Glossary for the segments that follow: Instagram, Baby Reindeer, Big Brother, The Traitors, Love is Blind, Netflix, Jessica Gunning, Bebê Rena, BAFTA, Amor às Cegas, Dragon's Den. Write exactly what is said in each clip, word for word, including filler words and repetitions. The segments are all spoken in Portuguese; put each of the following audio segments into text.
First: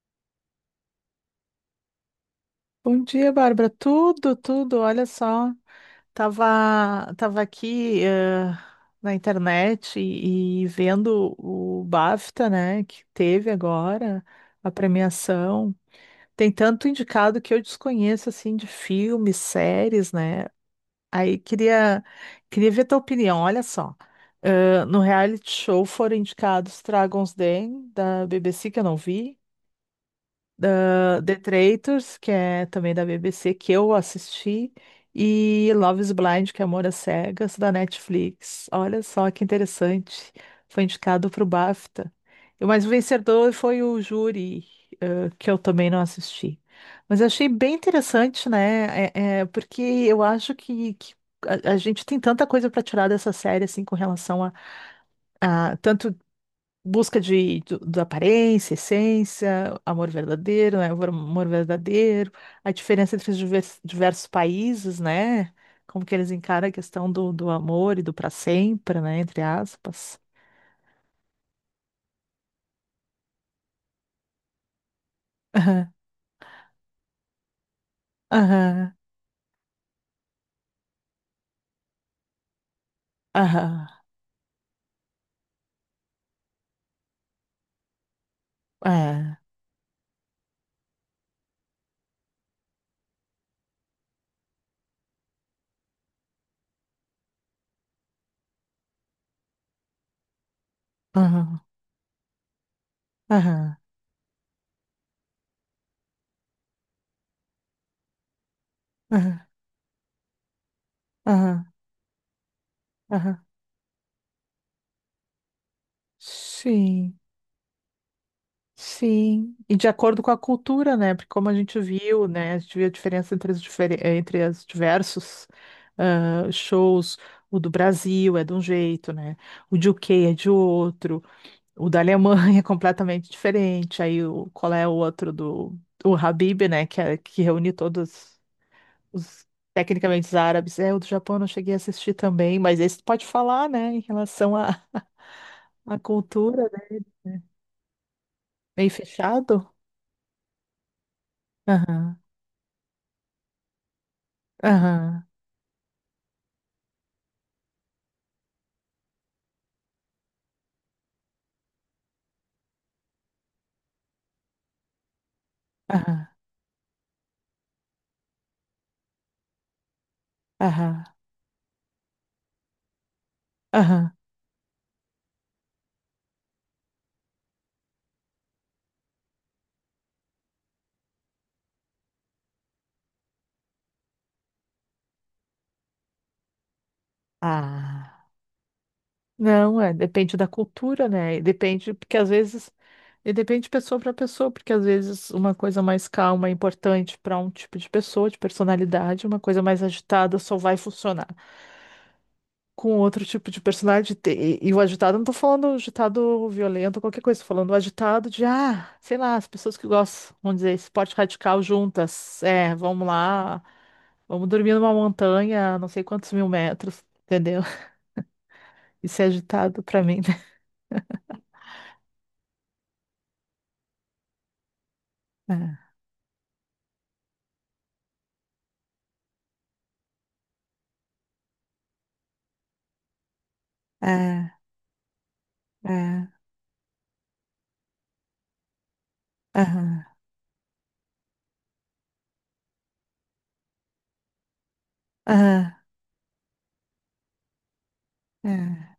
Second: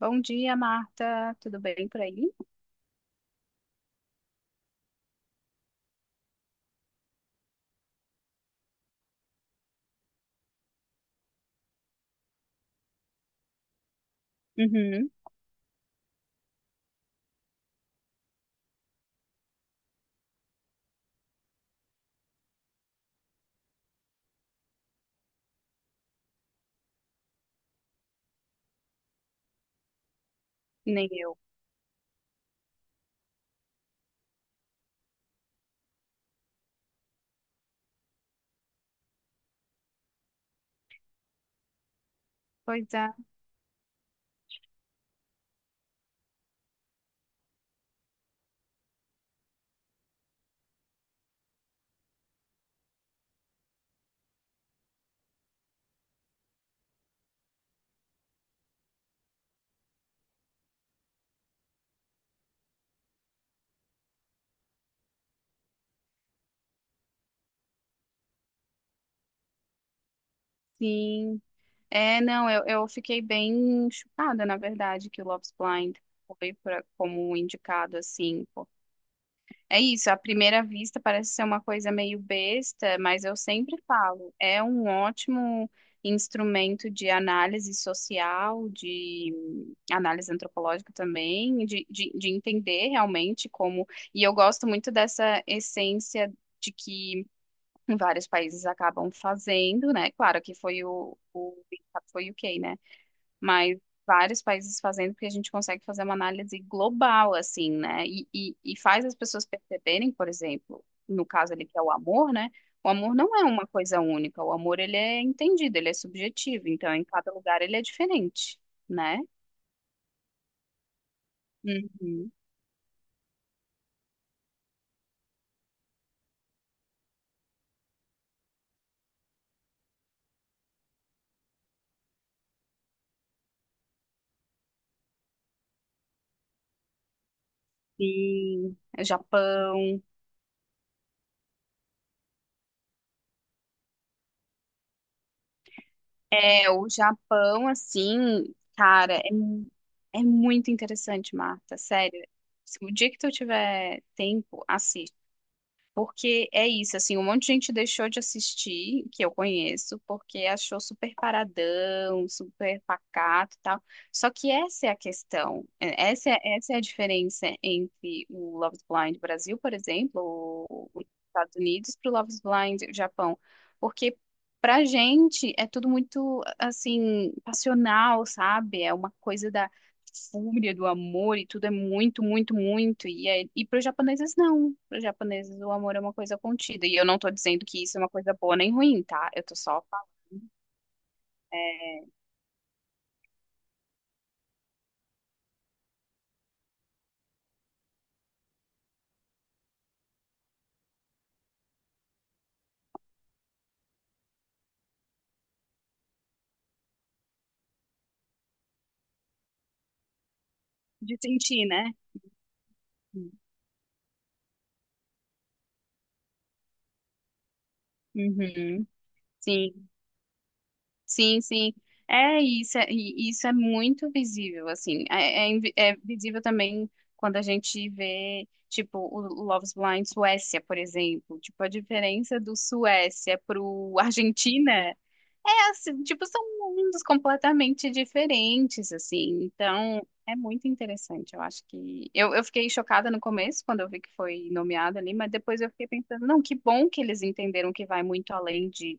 Bom dia, Marta. Tudo bem por aí? Bom dia, Bárbara. Tudo, tudo. Olha só, tava, tava aqui eh, na internet e, e vendo o BAFTA, né, que teve agora a Uhum, premiação. Tem tanto indicado que eu desconheço assim de filmes, séries, né? Aí queria queria ver tua opinião. Olha só, Eh, no reality show foram indicados Dragon's Den da B B C que eu não vi nem da The eu. Traitors, que é também da B B C, que eu assisti, e Love is Blind, que é Amor às Cegas, da Netflix. Olha só que interessante. Foi indicado para o BAFTA. E- Mas o Pois é, vencedor foi o júri, eh, que eu também não assisti. Mas eu achei bem interessante, né? É, é, porque eu acho que, que a, a gente tem tanta coisa para tirar dessa série, assim, com relação a, a tanto busca de, do- da aparência, essência, amor verdadeiro, né? Amor, amor verdadeiro, a diferença entre os divers- diversos países, né? Como que eles encaram a questão do, do amor e do para sempre, né? Entre aspas. sim. É, não, eu, eu fiquei bem chocada, na verdade, que o Love is Aham, Blind foi pra, como indicado, assim, aham, é isso, à primeira vista parece ser uma coisa meio besta, mas eu sempre aham, falo, é um ótimo instrumento de análise social, de é, análise antropológica também, de, de, de entender realmente como. E eu gosto muito dessa essência de que vários países acabam fazendo, né? Claro que foi o, o aham, foi o U K, né? aham, Mas vários países fazendo, porque a gente consegue fazer uma análise global, assim, né? E, e, e faz as pessoas aham, perceberem, por exemplo, no caso ali aham, que é o amor, né? O amor não é aham. uma coisa única, o amor ele é entendido, ele é subjetivo, então em Sim. cada lugar ele é diferente, né? Sim, e de acordo com a cultura, né? Porque como a gente viu, Uhum. né? A gente viu a diferença entre os, difere- eh, entre os diversos ah, shows. O do Brasil é de um jeito, né? O de U K é de outro. O da Alemanha é completamente diferente. Aí o, qual é o outro do o Habib, né? Que, é- que reúne todos Sim, o os Japão. tecnicamente os árabes. É, o do Japão eu não cheguei a assistir também, mas esse tu pode falar, né? Em relação à à cultura, É, o né? Japão, assim, Meio cara, é, mu- fechado. é muito interessante, Marta, Aham, sério. Se o dia que tu tiver tempo, assiste. aham, Porque é isso, assim, um monte de gente deixou de assistir, que eu conheço, porque achou super paradão, super pacato e tal. Só que essa é a questão, é- aham. essa é, essa é a diferença entre o Love is Blind Brasil, por exemplo, ou Aham, os Estados Unidos, para o Love is Blind Japão. aham. Porque pra gente é tudo muito, assim, passional, sabe? É uma coisa da fúria do amor e tudo é muito, muito, muito. E, é, e para os japoneses, não. Para os japoneses, o amor é uma coisa contida. E eu não tô dizendo que isso é uma Ah, coisa boa nem ruim, tá? Eu tô não, só é, falando depende da cultura, né? E Depende, porque às vezes, e depende de pessoa para pessoa, porque às vezes uma coisa mais calma é importante para um tipo de pessoa, de personalidade, uma coisa mais agitada só vai funcionar com outro tipo de personalidade. E, e o agitado, não tô falando agitado violento, qualquer coisa, tô falando agitado de, ah, sei lá, as pessoas que gostam, vamos dizer, esporte de radical sentir, né? juntas, é, vamos lá, vamos dormir numa montanha, não sei quantos mil metros, entendeu? Uhum. Isso é agitado Sim, pra mim, né? sim, sim. É isso, é, e isso é muito visível, assim. É, é invi- é visível também quando a gente vê, tipo, o Love is Blind Suécia, por exemplo. Tipo, a diferença do Suécia pro É, é, Argentina assim, tipo, é, são mundos completamente diferentes, assim. aham, Então, é muito interessante. Eu acho que. Eu, eu fiquei chocada no começo, quando eu vi que foi nomeado ali, mas depois eu aham, fiquei pensando, não, que bom que eles entenderam que vai muito além de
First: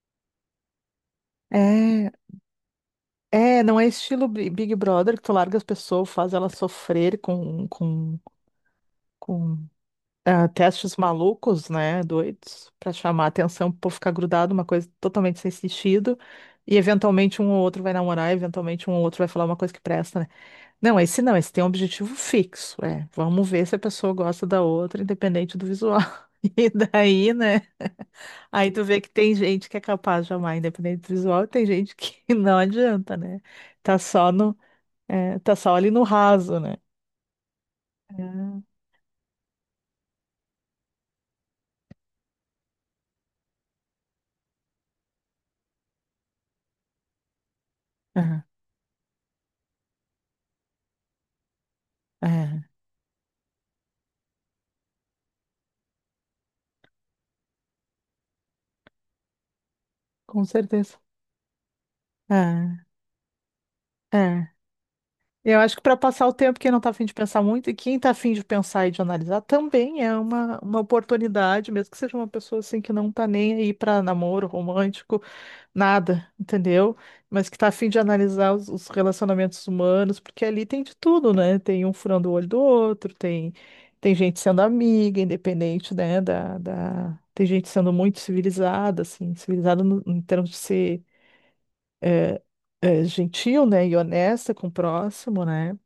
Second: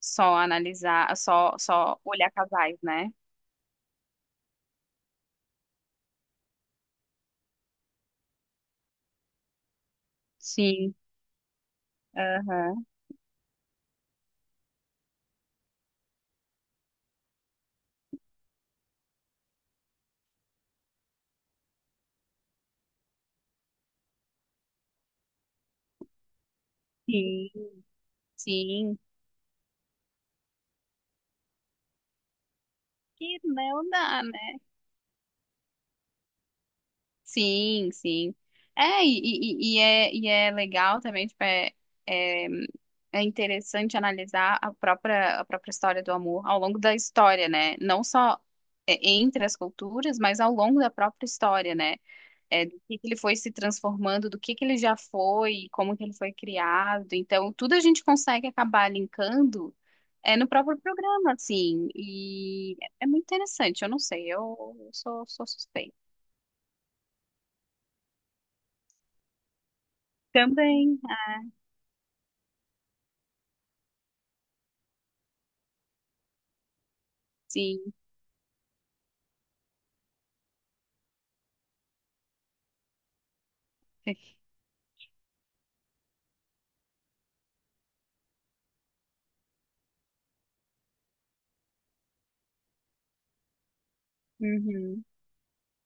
só analisar, só, só é, é. olhar casais, né? É, não é estilo Bi- Big Brother que tu larga as pessoas, faz elas sofrer com, com, com ah, Sim. testes malucos, né? Doidos, Aham. pra chamar atenção, pro povo ficar grudado, uma coisa totalmente sem sentido. E eventualmente um ou outro vai namorar, eventualmente um ou outro vai falar uma coisa que presta, né? Não, esse não, esse tem um objetivo fixo. É, vamos ver se a pessoa gosta da outra, independente do visual. E daí, Sim. né? Aí tu Sim. vê que tem gente que é capaz de amar independente visual e tem gente que não adianta, Que né? não Tá dá, só no, né? é, tá só ali no raso, né? Sim, sim. É, e, e, e e é, e é legal também, tipo, é, é, é interessante analisar a própria, a própria história do amor ao longo da história, né? Não só é, entre as culturas, mas ao longo da própria história, né? É, é, É, é, do que que ele foi se transformando, do que que ele já foi, como que ele foi criado. Então, tudo a gente consegue acabar linkando é, com no próprio certeza. programa, assim. E É, é é muito interessante, eu não sei, é. eu, eu sou, sou Eu acho que suspeita. para passar o tempo, quem não está afim de pensar muito, e quem está afim de pensar e de analisar, também é uma, uma Também, oportunidade, mesmo que seja uma pessoa assim que não está nem aí para namoro romântico, nada, entendeu? Mas que está afim sim. de analisar os, os relacionamentos humanos, porque ali tem de tudo, né? Tem um furando o olho do outro, tem, tem gente sendo amiga, independente, né? Da, da... Tem gente sendo muito civilizada, assim, civilizada no- em termos de ser eh, gentil, né? E honesta com o Uhum, próximo, né?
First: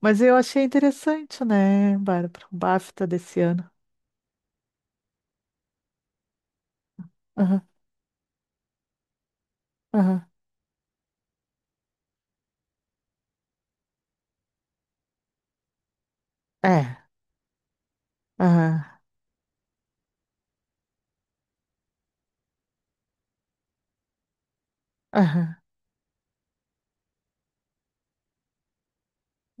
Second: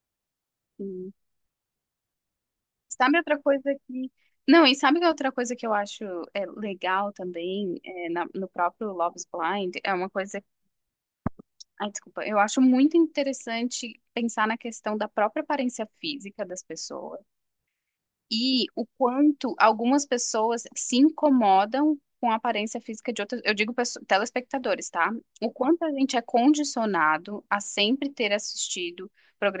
Mas eu achei sim. interessante, né, Bárbara? O BAFTA Sabe outra desse ano. coisa que. Não, e sabe que outra coisa que eu acho é, legal Aham, também é, na- no próprio Love is Blind? É uma aham. coisa. Ai, desculpa. Eu acho muito interessante pensar na questão da própria aparência física das É. pessoas. E Aham, o quanto algumas pessoas se incomodam com a aparência física de outras, eu digo pesso- telespectadores, tá? O aham, quanto a gente é condicionado a sempre ter assistido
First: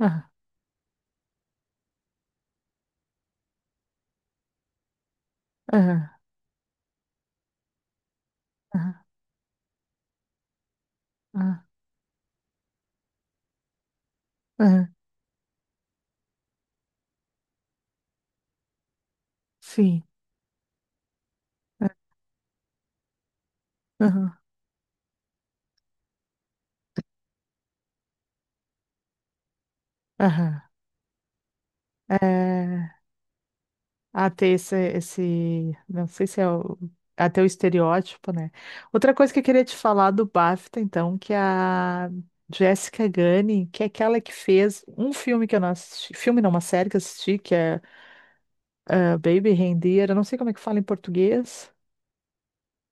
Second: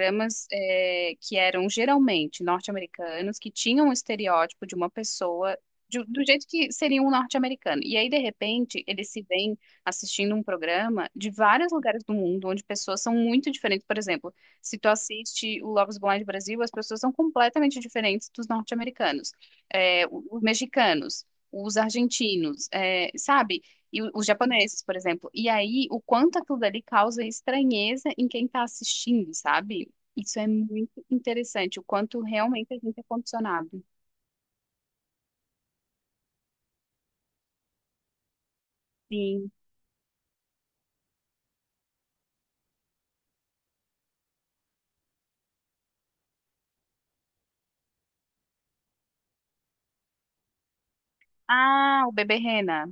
aham, eh, que eram geralmente norte-americanos, que tinham um estereótipo de uma pessoa de- aham, do jeito que seria um norte-americano. E aí, de repente, aham, eles se veem assistindo um programa de aham, vários lugares do mundo, onde pessoas são muito diferentes. Por exemplo, se aham. tu assiste o Love is Blind Brasil, as pessoas são completamente diferentes dos norte-americanos, Sim. é, o- os mexicanos, os é, argentinos, é, sabe? E o- os aham, japoneses, por exemplo. E aí, o quanto aquilo dali causa estranheza em quem tá assistindo, sabe? Isso é aham. muito interessante, o quanto realmente a É, gente é condicionado. a ter esse, esse, não sei se é o, até o estereótipo, né? Outra coisa que eu Sim. queria te falar do BAFTA, então, que é a Jessica Gunning, que é aquela que fez um filme que eu não assisti, filme não, uma série que eu assisti, que é ah, Baby Reindeer, eu não sei como é que fala em português. Ah, o bebê Rena.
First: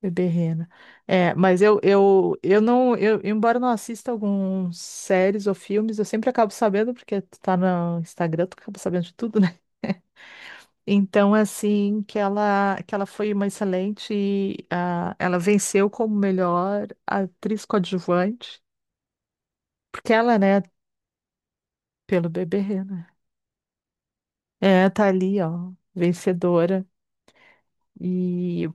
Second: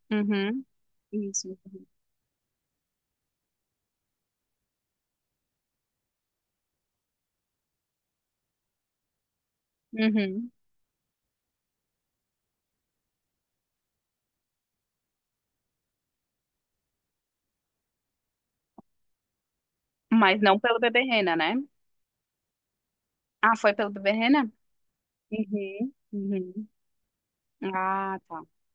Bebê Uhum, Rena. É, isso. mas eu, eu, eu não, eu, embora eu não assista alguns séries ou filmes, eu sempre acabo sabendo, porque tu tá no Instagram, tu acaba sabendo de tudo, né? Uhum. Então, assim, que ela, que ela foi uma excelente, ah, ela venceu como melhor atriz coadjuvante, porque ela, Mas não né, pelo bebê Rena, né? pelo Bebê Rena, Ah, foi pelo bebê Rena? é, tá ali, ó, Uhum, uhum. vencedora. Ah, tá. e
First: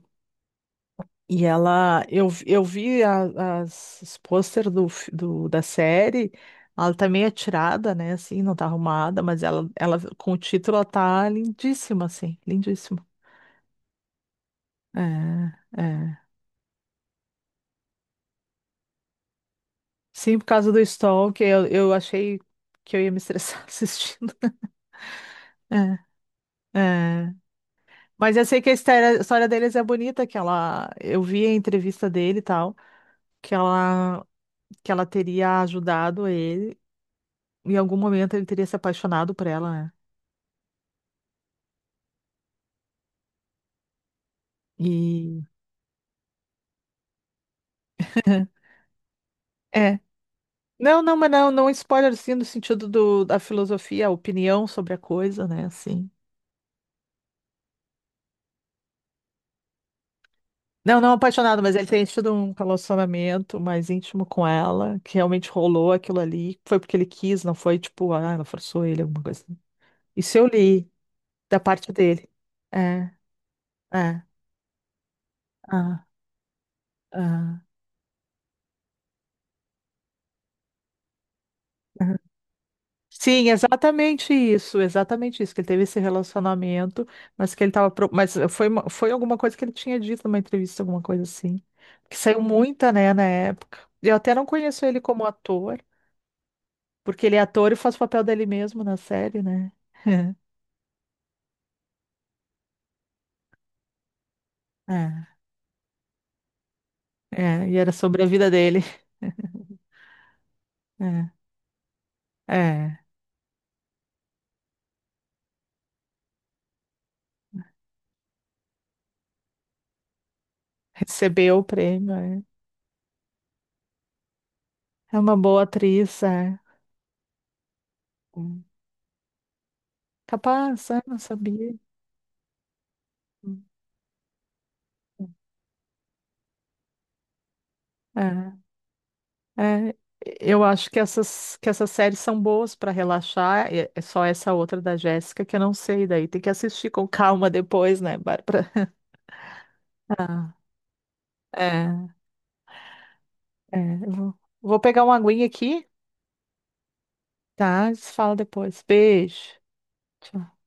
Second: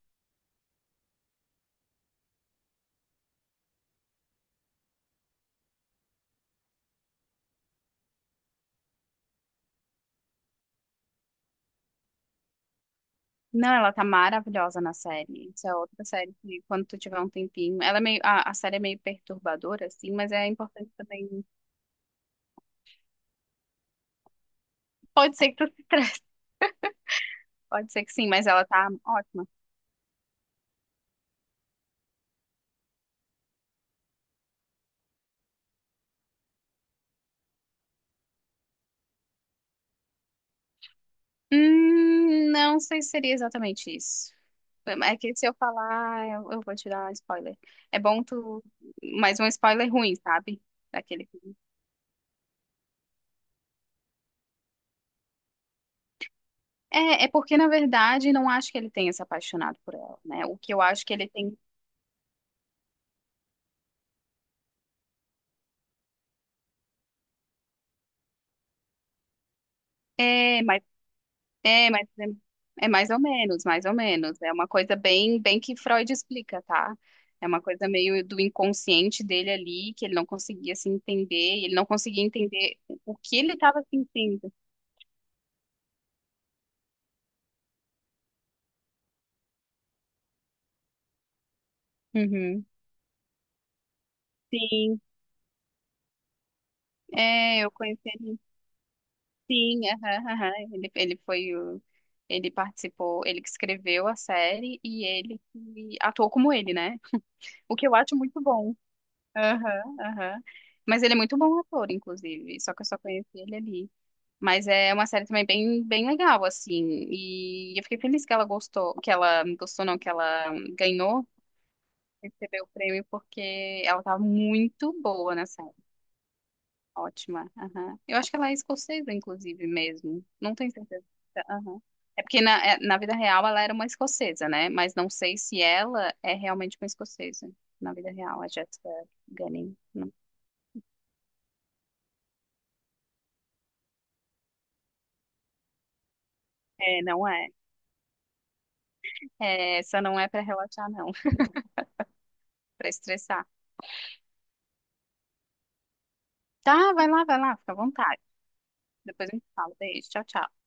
E ela, eu, eu vi a- as, os pôster do, fi- do- da série, ela tá meio atirada, né, assim, não tá arrumada, mas ela, ela com o título, ela tá lindíssima, assim, lindíssima. Não, ela tá maravilhosa na É, série. Isso é outra é. série que, quando tu tiver um tempinho, ela é meio, a, a série é meio perturbadora, assim, mas Sim, por é causa do importante também. Stalker, eu, eu achei que eu ia me estressar assistindo. Pode ser que tu se É, estresse, é. pode ser que sim, Mas eu mas sei ela que a tá história, a ótima. história deles é bonita, que ela, eu vi a entrevista dele e tal, que ela, que ela teria ajudado ele, em algum momento ele teria se apaixonado por ela, né? Hum, não sei se seria exatamente isso. É que E se eu falar, eu, eu vou te dar spoiler. É bom tu, mas um spoiler é. ruim, sabe? Não, não, Daquele mas não, filme. não spoiler assim no sentido do, da filosofia, a opinião sobre a coisa, né? Assim. É, é porque, na verdade, não acho que ele tenha se apaixonado por ela, né? O que eu Não, acho não que ele tem. apaixonado, mas ele tem tido um relacionamento mais íntimo com ela, que realmente rolou aquilo ali. Foi porque ele quis, não foi tipo, ah, ela forçou ele, alguma coisa assim. Isso eu É, mas li da é, parte mas é, dele. é mais É, ou menos, mais ou é, menos. É uma coisa bem, bem que ah, Freud explica, tá? É uma ah, coisa meio do inconsciente dele ali, que ele não conseguia se entender, e ele não ah. conseguia entender o que Sim, ele estava exatamente sentindo. isso, exatamente isso, que ele teve esse relacionamento, mas que ele tava, pro- mas foi, uma- foi alguma coisa que ele tinha dito numa entrevista, alguma coisa assim, que saiu Uhum. muita, né, na época. Eu até não conheço ele Sim, como ator, porque ele é é, eu ator e faz o conheci papel ele. dele mesmo na série, né? Sim, aham, aham. Ele, ele foi o, ele participou, ele que escreveu a série e É, ele que atuou como ele, né? é, O e que era eu acho sobre a muito vida bom. dele. Aham, aham. Mas ele é É, muito bom ator, inclusive, só que eu é, só conheci ele ali. Mas é uma série também bem, bem legal, assim. E eu fiquei feliz que ela gostou, que ela gostou, não, que ela ganhou, recebeu o prêmio, é. recebeu o prêmio, porque ela tá muito É boa uma na boa série. atriz, é. Ótima. Aham. Eu acho que ela é Hum. escocesa, inclusive, mesmo. Não tenho Capaz, é, certeza. não sabia. Aham. É porque na, é- na vida real ela Hum. era uma escocesa, né? Mas não sei se ela é realmente uma escocesa. Na vida real, a É. Jessica Gunning. É, Não. eu acho que essas, que essas séries são boas para relaxar. É, é só essa outra da Jéssica que eu não sei, daí tem que assistir É, com não calma é. depois, né, Bárbara? É, essa não é pra Ah, relaxar, não. é, Pra estressar. é, eu vou, vou pegar uma aguinha aqui, Tá, vai lá, vai lá, fica à tá? A gente se vontade. fala depois. Depois a Beijo. gente fala. Beijo. Tchau, Tchau. tchau.